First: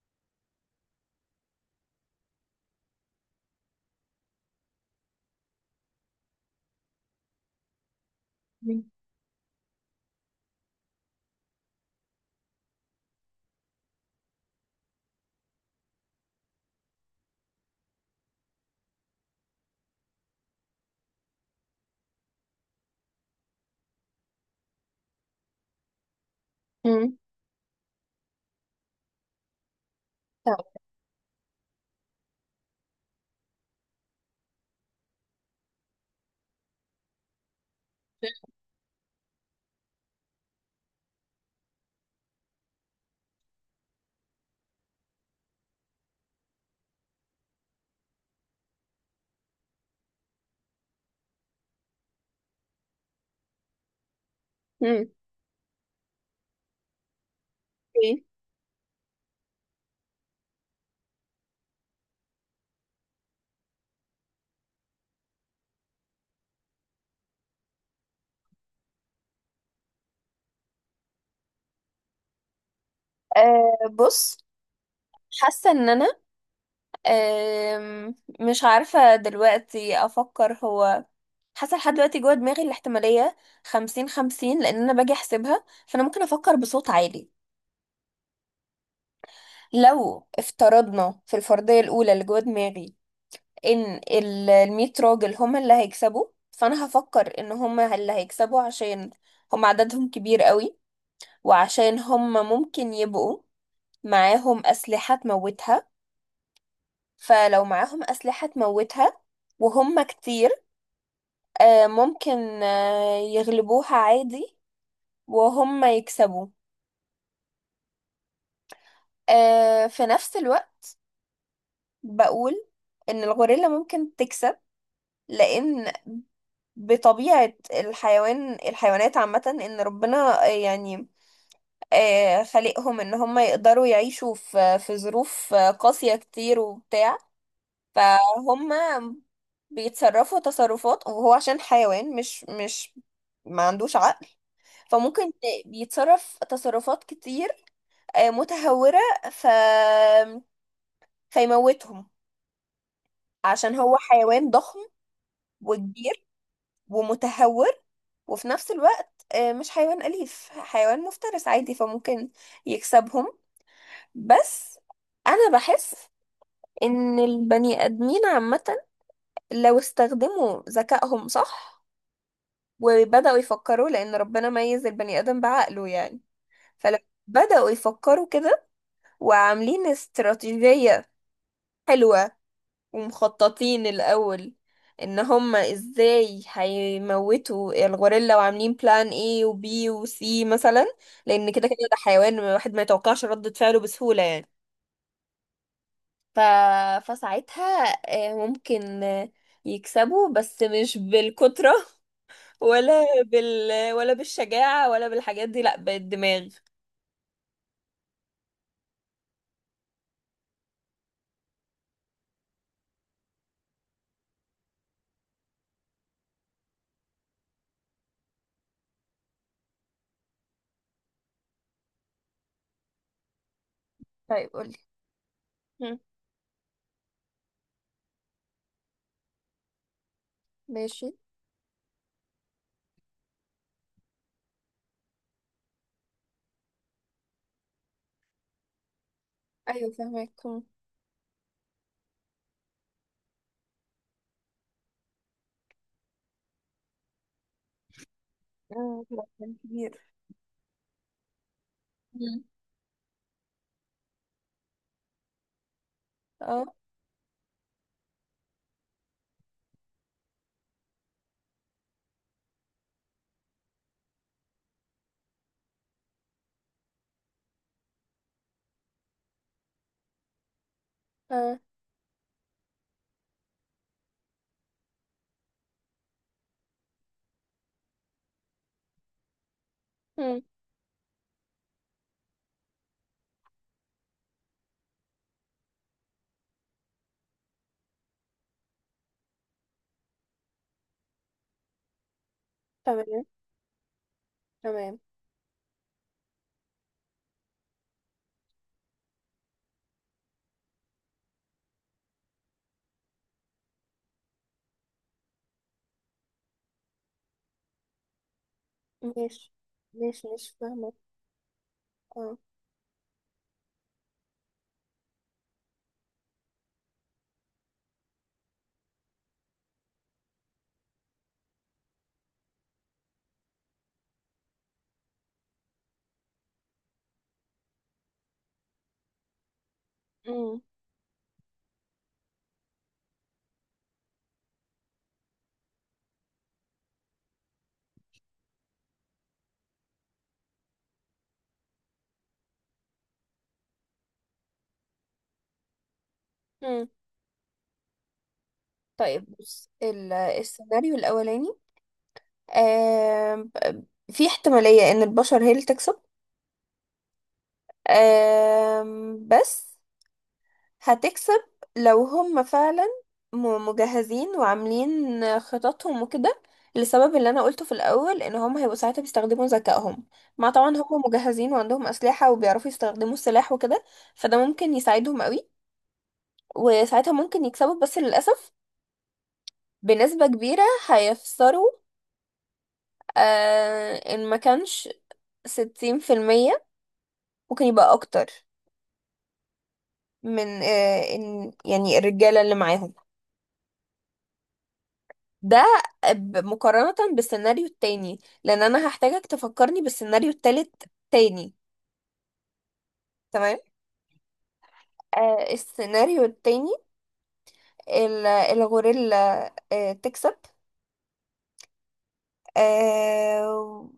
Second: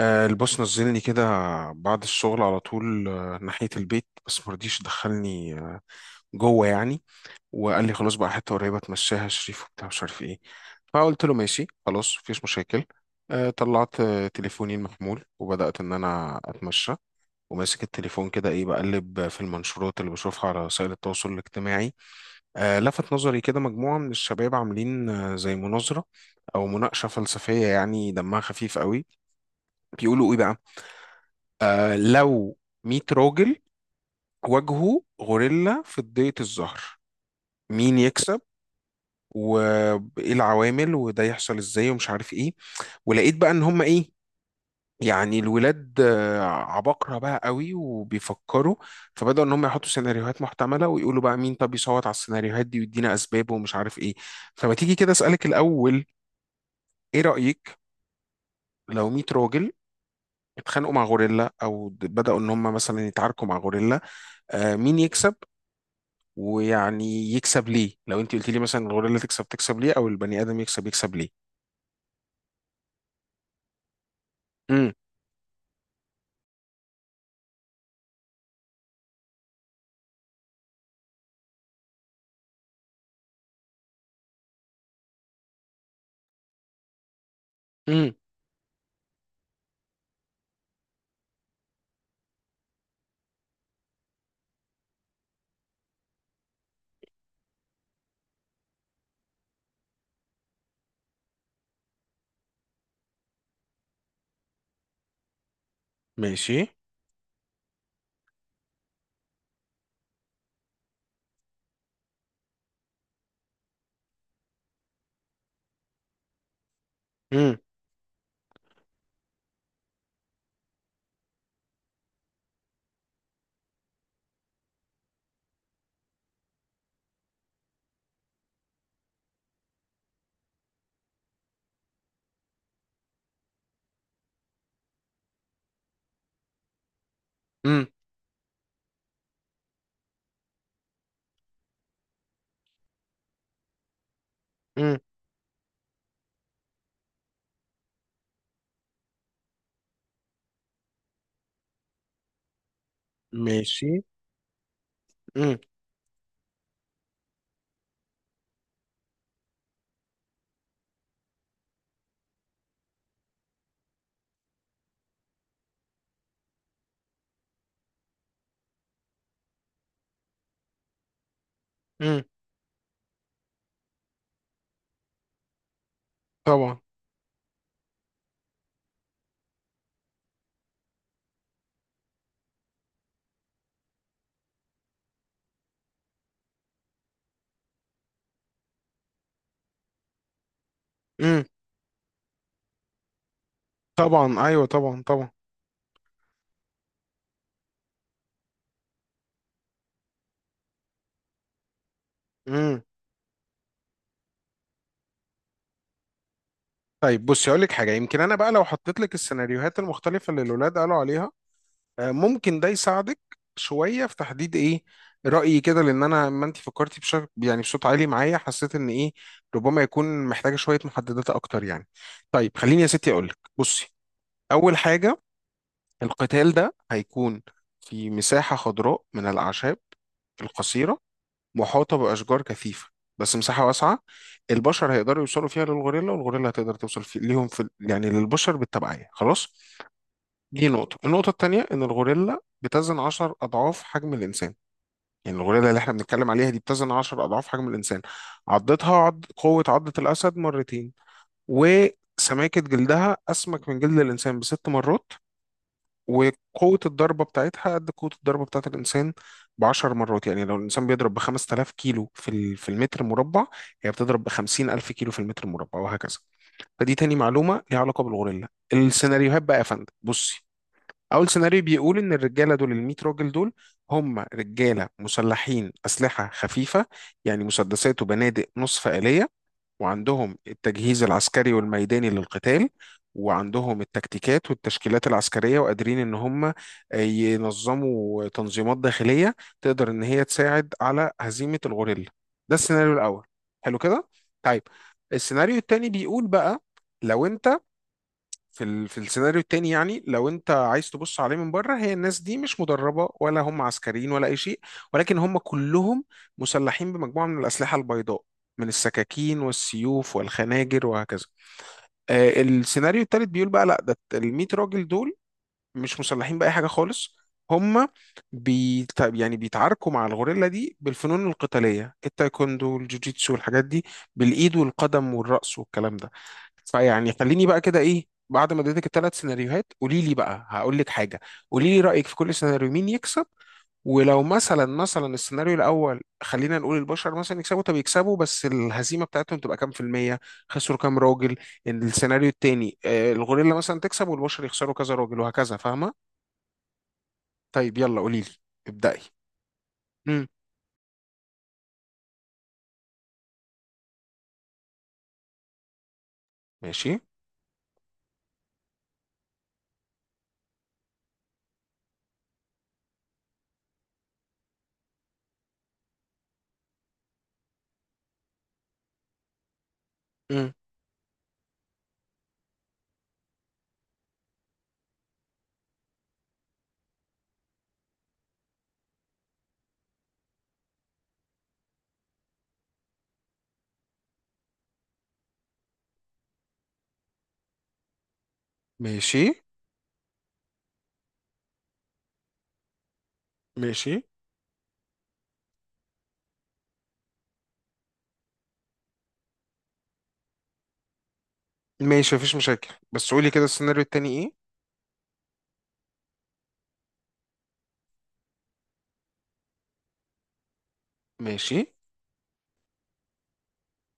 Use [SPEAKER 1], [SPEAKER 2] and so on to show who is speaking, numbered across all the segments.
[SPEAKER 1] البوس نزلني كده بعد الشغل على طول، ناحية البيت. بس مرضيش دخلني جوه يعني. وقال لي خلاص بقى حتة قريبة
[SPEAKER 2] مم.
[SPEAKER 1] تمشيها شريف وبتاع مش عارف ايه. فقلت له ماشي، خلاص مفيش مشاكل. طلعت تليفوني المحمول وبدأت إن أنا أتمشى، وماسك التليفون كده إيه، بقلب في المنشورات اللي بشوفها على وسائل التواصل الاجتماعي. لفت نظري كده مجموعة من الشباب عاملين زي مناظرة أو مناقشة
[SPEAKER 2] مم.
[SPEAKER 1] فلسفية، يعني دمها خفيف قوي. بيقولوا إيه بقى؟
[SPEAKER 2] طب.
[SPEAKER 1] آه، لو 100 راجل واجهوا غوريلا في ضيقة الظهر، مين يكسب؟ وايه العوامل، وده يحصل ازاي، ومش عارف ايه. ولقيت بقى ان هم ايه، يعني الولاد عباقرة بقى قوي وبيفكروا. فبدأوا ان هم يحطوا سيناريوهات محتملة ويقولوا بقى مين طب يصوت على السيناريوهات دي ويدينا اسبابه ومش عارف ايه. فما تيجي
[SPEAKER 2] مم.
[SPEAKER 1] كده اسألك الاول، ايه رأيك؟
[SPEAKER 2] اوكي.
[SPEAKER 1] لو 100 راجل اتخانقوا مع غوريلا او بدأوا ان هم مثلا يتعاركوا مع غوريلا، مين يكسب؟ ويعني يكسب ليه؟ لو انت قلت لي مثلا الغوريلا تكسب، تكسب ليه؟ او البني ادم يكسب، يكسب ليه؟
[SPEAKER 2] بص،
[SPEAKER 1] امم.
[SPEAKER 2] حاسة ان انا، أم، مش عارفة دلوقتي افكر. هو حاسة لحد دلوقتي جوه دماغي الاحتمالية 50-50، لان انا باجي احسبها، فانا ممكن افكر بصوت عالي.
[SPEAKER 1] امم.
[SPEAKER 2] لو افترضنا في الفرضية الاولى اللي جوه دماغي ان 100 راجل هم اللي هيكسبوا، فانا هفكر ان هم اللي هيكسبوا عشان هم عددهم كبير قوي، وعشان هم ممكن يبقوا معاهم اسلحة تموتها.
[SPEAKER 1] ماشي.
[SPEAKER 2] فلو معاهم أسلحة تموتها وهم كتير، ممكن يغلبوها عادي وهم يكسبوا.
[SPEAKER 1] امم.
[SPEAKER 2] في نفس الوقت بقول إن الغوريلا ممكن تكسب، لأن بطبيعة الحيوان الحيوانات عامة، إن ربنا يعني خلقهم إن هم يقدروا يعيشوا في ظروف قاسية كتير وبتاع.
[SPEAKER 1] امم.
[SPEAKER 2] فهم بيتصرفوا تصرفات، وهو عشان حيوان مش ما عندوش عقل،
[SPEAKER 1] امم.
[SPEAKER 2] فممكن بيتصرف تصرفات كتير متهورة، ف فيموتهم. عشان
[SPEAKER 1] ماشي.
[SPEAKER 2] هو حيوان ضخم
[SPEAKER 1] امم.
[SPEAKER 2] وكبير ومتهور، وفي نفس الوقت مش حيوان أليف، حيوان مفترس عادي، فممكن يكسبهم. بس أنا بحس إن البني آدمين عامة لو استخدموا ذكائهم صح
[SPEAKER 1] امم.
[SPEAKER 2] وبدأوا يفكروا، لأن ربنا ميز البني آدم بعقله يعني.
[SPEAKER 1] طبعا.
[SPEAKER 2] فلما بدأوا يفكروا كده، وعاملين استراتيجية حلوة، ومخططين الأول إن هما إزاي هيموتوا الغوريلا، وعاملين بلان A و B و C مثلا،
[SPEAKER 1] امم.
[SPEAKER 2] لأن كده كده ده حيوان الواحد ما يتوقعش ردة فعله بسهولة
[SPEAKER 1] طبعا،
[SPEAKER 2] يعني.
[SPEAKER 1] ايوه طبعا طبعا.
[SPEAKER 2] ف... فساعتها ممكن يكسبوا، بس مش بالكترة
[SPEAKER 1] امم.
[SPEAKER 2] ولا بال ولا بالشجاعة ولا بالحاجات دي، لأ بالدماغ.
[SPEAKER 1] طيب بصي، اقول لك حاجه. يمكن انا بقى لو حطيت لك السيناريوهات المختلفه اللي الاولاد قالوا عليها، ممكن ده يساعدك شويه في تحديد ايه رايي كده. لان انا، ما انت فكرتي بشكل يعني بصوت عالي معايا، حسيت ان ايه، ربما يكون محتاجه شويه محددات اكتر يعني. طيب خليني يا ستي اقول لك، بصي.
[SPEAKER 2] طيب قولي.
[SPEAKER 1] اول حاجه،
[SPEAKER 2] هم.
[SPEAKER 1] القتال ده هيكون في مساحه خضراء من الاعشاب القصيره،
[SPEAKER 2] ماشي.
[SPEAKER 1] محاطه باشجار كثيفه، بس مساحه واسعه. البشر هيقدروا يوصلوا فيها للغوريلا، والغوريلا هتقدر توصل ليهم، يعني للبشر بالتبعيه، خلاص.
[SPEAKER 2] ايوه فهمك. هم.
[SPEAKER 1] دي نقطة. النقطة التانية، إن الغوريلا بتزن 10 أضعاف حجم الإنسان، يعني الغوريلا اللي إحنا بنتكلم عليها دي بتزن 10 أضعاف حجم الإنسان. عضتها
[SPEAKER 2] مم، لا، كان
[SPEAKER 1] قوة عضة
[SPEAKER 2] كبير.
[SPEAKER 1] الأسد مرتين.
[SPEAKER 2] مم.
[SPEAKER 1] وسماكة جلدها أسمك من جلد الإنسان ب6 مرات.
[SPEAKER 2] اه.
[SPEAKER 1] وقوة الضربة بتاعتها قد قوة الضربة بتاعت الإنسان ب10 مرات. يعني لو الإنسان بيضرب ب5000 كيلو في المتر مربع، هي بتضرب ب50,000 كيلو في المتر مربع، وهكذا. فدي تاني معلومة ليها علاقة بالغوريلا. السيناريوهات بقى يا فندم، بصي. اول
[SPEAKER 2] اه.
[SPEAKER 1] سيناريو بيقول ان الرجاله دول، ال 100 راجل دول، هم رجاله مسلحين اسلحه خفيفه، يعني مسدسات وبنادق نصف آلية، وعندهم
[SPEAKER 2] هم.
[SPEAKER 1] التجهيز العسكري والميداني للقتال، وعندهم التكتيكات والتشكيلات العسكريه، وقادرين ان هم ينظموا تنظيمات داخليه تقدر ان هي تساعد على هزيمه الغوريلا. ده السيناريو
[SPEAKER 2] تمام.
[SPEAKER 1] الاول. حلو كده، طيب.
[SPEAKER 2] تمام.
[SPEAKER 1] السيناريو التاني بيقول بقى، لو انت في السيناريو التاني، يعني لو انت عايز تبص عليه من بره، هي الناس دي مش مدربة ولا هم عسكريين ولا اي شيء، ولكن هم كلهم مسلحين بمجموعة من الأسلحة البيضاء، من السكاكين
[SPEAKER 2] ماشي.
[SPEAKER 1] والسيوف
[SPEAKER 2] ماشي، ماشي،
[SPEAKER 1] والخناجر
[SPEAKER 2] فاهمة.
[SPEAKER 1] وهكذا.
[SPEAKER 2] اه.
[SPEAKER 1] السيناريو التالت بيقول بقى لا، ده ال 100 راجل دول مش مسلحين بأي حاجة خالص. هم يعني بيتعاركوا مع الغوريلا دي بالفنون القتالية، التايكوندو والجوجيتسو والحاجات دي، بالإيد والقدم والرأس والكلام ده. فيعني خليني بقى كده إيه، بعد ما اديتك الثلاث سيناريوهات قولي لي بقى،
[SPEAKER 2] هم.
[SPEAKER 1] هقول لك حاجة. قولي لي رأيك في كل سيناريو، مين يكسب. ولو مثلا السيناريو الاول خلينا نقول البشر مثلا يكسبوا، طب يكسبوا، بس الهزيمه بتاعتهم تبقى كام في الميه؟ خسروا كام راجل؟ السيناريو التاني، الغوريلا مثلا تكسب والبشر يخسروا كذا راجل، وهكذا، فاهمة؟
[SPEAKER 2] هم.
[SPEAKER 1] طيب يلا قولي لي، ابدأي.
[SPEAKER 2] طيب بص،
[SPEAKER 1] مم.
[SPEAKER 2] السيناريو الأولاني، آم، في احتمالية إن البشر هي اللي تكسب،
[SPEAKER 1] ماشي.
[SPEAKER 2] بس هتكسب لو هم فعلا مجهزين وعاملين خططهم وكده، لسبب اللي انا قلته في الاول، ان هم هيبقوا ساعتها بيستخدموا ذكائهم، مع
[SPEAKER 1] مم.
[SPEAKER 2] طبعا هم مجهزين وعندهم اسلحة وبيعرفوا يستخدموا السلاح وكده، فده ممكن يساعدهم قوي. وساعتها ممكن يكسبوا، بس للاسف بنسبة كبيرة هيخسروا، ان ما كانش 60%، ممكن يبقى اكتر،
[SPEAKER 1] ماشي.
[SPEAKER 2] من ان يعني الرجالة اللي معاهم
[SPEAKER 1] ماشي
[SPEAKER 2] ده، مقارنة بالسيناريو التاني، لان انا هحتاجك تفكرني بالسيناريو التالت تاني.
[SPEAKER 1] ماشي مفيش مشاكل، بس قولي كده
[SPEAKER 2] تمام.
[SPEAKER 1] السيناريو التاني ايه؟
[SPEAKER 2] السيناريو التاني، الغوريلا تكسب،
[SPEAKER 1] ماشي
[SPEAKER 2] آه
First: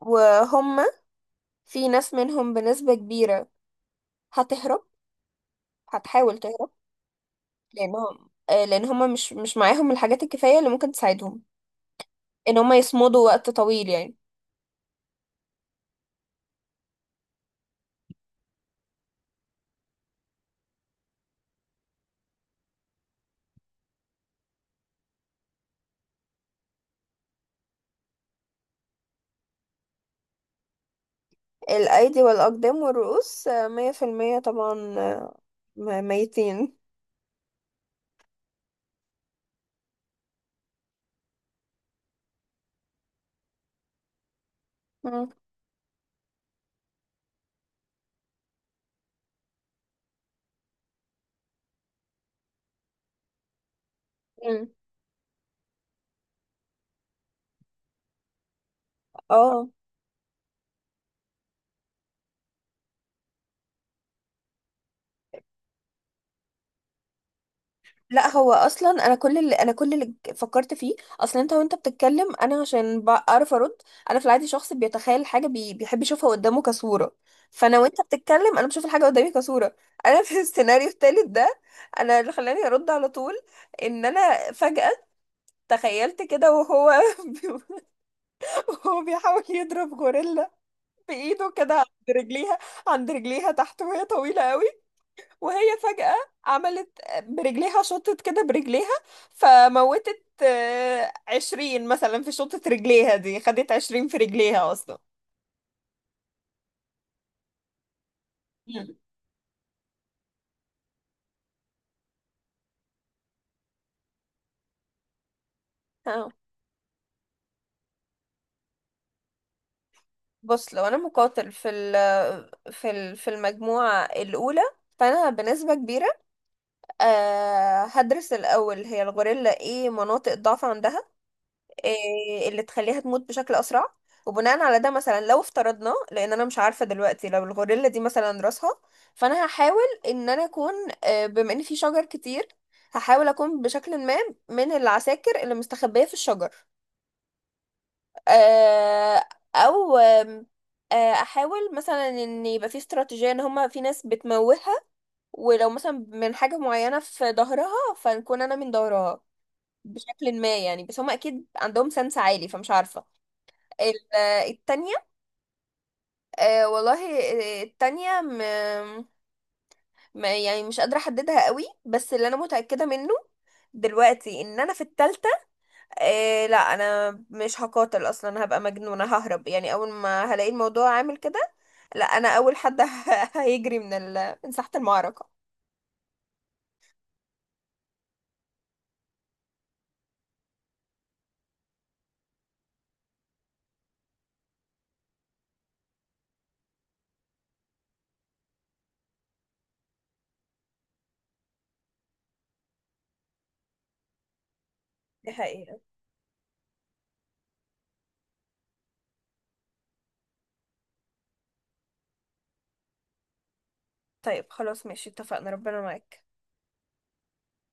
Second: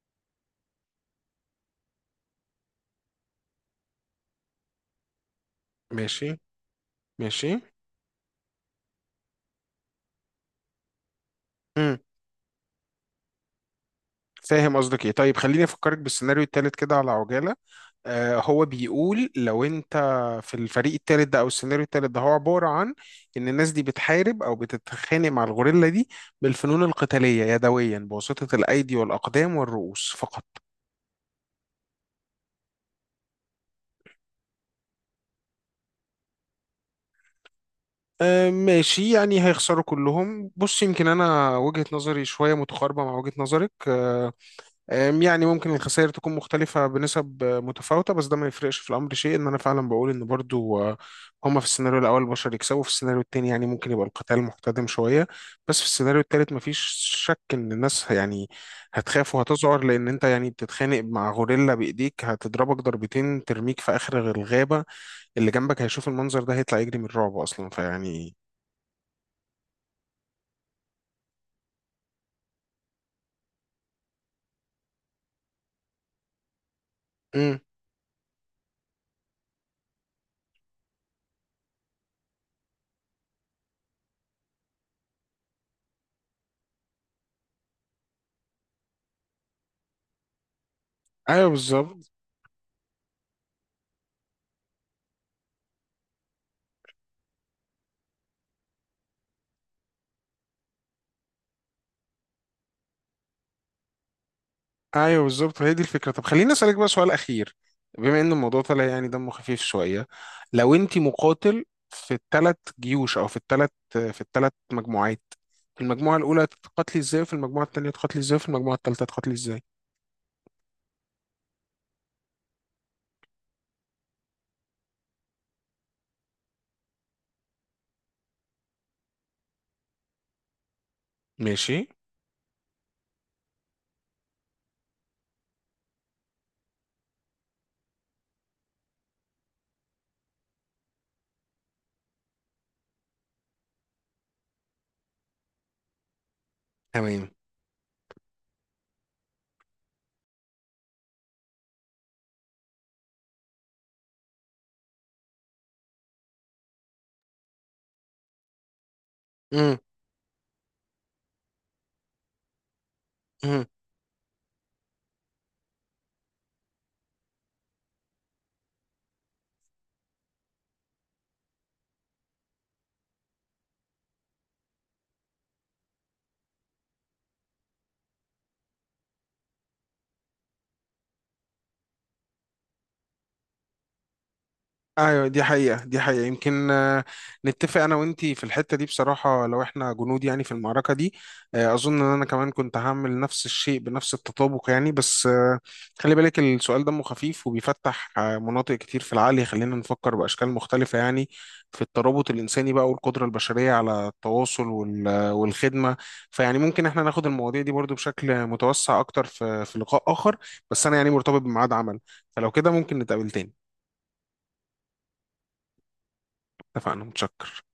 [SPEAKER 2] وهم في ناس منهم بنسبة كبيرة هتهرب،
[SPEAKER 1] ماشي
[SPEAKER 2] هتحاول تهرب،
[SPEAKER 1] ماشي.
[SPEAKER 2] لانهم، لان هم مش معاهم الحاجات الكفاية اللي ممكن تساعدهم
[SPEAKER 1] مم.
[SPEAKER 2] ان هم يصمدوا وقت طويل يعني.
[SPEAKER 1] فاهم قصدك ايه. طيب خليني افكرك بالسيناريو التالت كده على عجالة. هو بيقول لو انت في الفريق التالت ده او السيناريو التالت ده، هو عبارة عن ان الناس دي بتحارب او بتتخانق مع الغوريلا دي بالفنون القتالية يدويا، بواسطة الايدي والاقدام والرؤوس فقط.
[SPEAKER 2] الايدي والاقدام والرؤوس 100% طبعا، 200.
[SPEAKER 1] ماشي، يعني هيخسروا كلهم. بص، يمكن انا وجهة نظري شوية متقاربة مع وجهة نظرك. آه، يعني ممكن الخسائر تكون مختلفة بنسب متفاوتة، بس ده ما يفرقش في الأمر شيء. إن أنا فعلا بقول إن برضو، هما في السيناريو الأول البشر يكسبوا، في السيناريو التاني يعني ممكن يبقى القتال
[SPEAKER 2] مم.
[SPEAKER 1] محتدم شوية، بس في السيناريو التالت مفيش شك إن الناس يعني هتخاف
[SPEAKER 2] اه.
[SPEAKER 1] وهتذعر، لأن أنت يعني بتتخانق مع غوريلا بإيديك، هتضربك ضربتين ترميك في آخر الغابة. اللي جنبك هيشوف المنظر ده هيطلع يجري من الرعب أصلا،
[SPEAKER 2] لا
[SPEAKER 1] فيعني.
[SPEAKER 2] هو اصلا، انا كل اللي، فكرت فيه اصلا انت وانت بتتكلم، انا عشان بعرف ارد. انا في العادي شخص بيتخيل حاجه، بيحب يشوفها قدامه كصوره.
[SPEAKER 1] مم.
[SPEAKER 2] فانا وانت بتتكلم انا بشوف الحاجه قدامي كصوره. انا في السيناريو التالت ده، انا اللي خلاني ارد على طول، ان انا فجاه تخيلت كده، وهو وهو بيحاول يضرب غوريلا
[SPEAKER 1] أيوه
[SPEAKER 2] بايده كده عند
[SPEAKER 1] بالظبط.
[SPEAKER 2] رجليها، عند رجليها تحت، وهي طويله قوي، وهي فجأة عملت برجليها، شطت كده برجليها، فموتت 20 مثلا في شطة رجليها دي، خدت 20 في رجليها أصلا.
[SPEAKER 1] ايوه بالظبط، هي دي الفكره. طب خليني اسالك بقى سؤال اخير، بما ان الموضوع طلع
[SPEAKER 2] مم.
[SPEAKER 1] يعني دمه خفيف شويه. لو انت مقاتل في الثلاث جيوش، او في الثلاث مجموعات، في المجموعه
[SPEAKER 2] اه
[SPEAKER 1] الاولى تقاتلي ازاي، وفي المجموعه الثانيه تقاتلي ازاي، وفي المجموعه الثالثه تقاتلي ازاي؟
[SPEAKER 2] بص، لو انا مقاتل في المجموعة الأولى، فأنا بنسبة كبيرة هدرس الأول هي الغوريلا ايه مناطق ضعف عندها،
[SPEAKER 1] ماشي.
[SPEAKER 2] إيه اللي تخليها تموت بشكل اسرع. وبناء على ده مثلا، لو افترضنا، لان انا مش عارفه دلوقتي، لو الغوريلا دي مثلا راسها، فانا هحاول ان انا اكون، بما ان في شجر كتير، هحاول اكون بشكل ما من العساكر اللي مستخبيه في الشجر.
[SPEAKER 1] تمام.
[SPEAKER 2] آه، او احاول مثلا ان يبقى في استراتيجيه، ان هما في ناس بتموهها، ولو مثلا من حاجه معينه في ظهرها، فنكون انا من ظهرها
[SPEAKER 1] امم.
[SPEAKER 2] بشكل ما يعني، بس هما اكيد عندهم سنس عالي، فمش عارفه. ال- التانية، آه والله، التانية، يعني مش قادرة أحددها قوي. بس اللي أنا متأكدة منه دلوقتي إن أنا في التالتة، لا أنا مش هقاتل أصلا، هبقى مجنونة، ههرب يعني أول ما هلاقي الموضوع عامل كده. لا أنا أول حد هيجري من من ساحة
[SPEAKER 1] ايوه
[SPEAKER 2] المعركة.
[SPEAKER 1] دي حقيقة، دي حقيقة. يمكن نتفق انا وانتي في الحتة دي بصراحة، لو احنا جنود يعني في المعركة دي، اظن ان انا كمان كنت هعمل نفس الشيء بنفس التطابق يعني. بس خلي بالك، السؤال دمه خفيف، وبيفتح مناطق كتير في العقل، يخلينا نفكر باشكال مختلفة يعني، في الترابط الانساني بقى والقدرة البشرية على التواصل
[SPEAKER 2] دي حقيقة.
[SPEAKER 1] والخدمة. فيعني ممكن احنا ناخد المواضيع دي برضو بشكل متوسع اكتر في لقاء اخر. بس انا يعني مرتبط بميعاد عمل، فلو كده ممكن نتقابل تاني.
[SPEAKER 2] طيب خلاص، ماشي، اتفقنا. ربنا معاك.
[SPEAKER 1] اتفقنا، متشكر.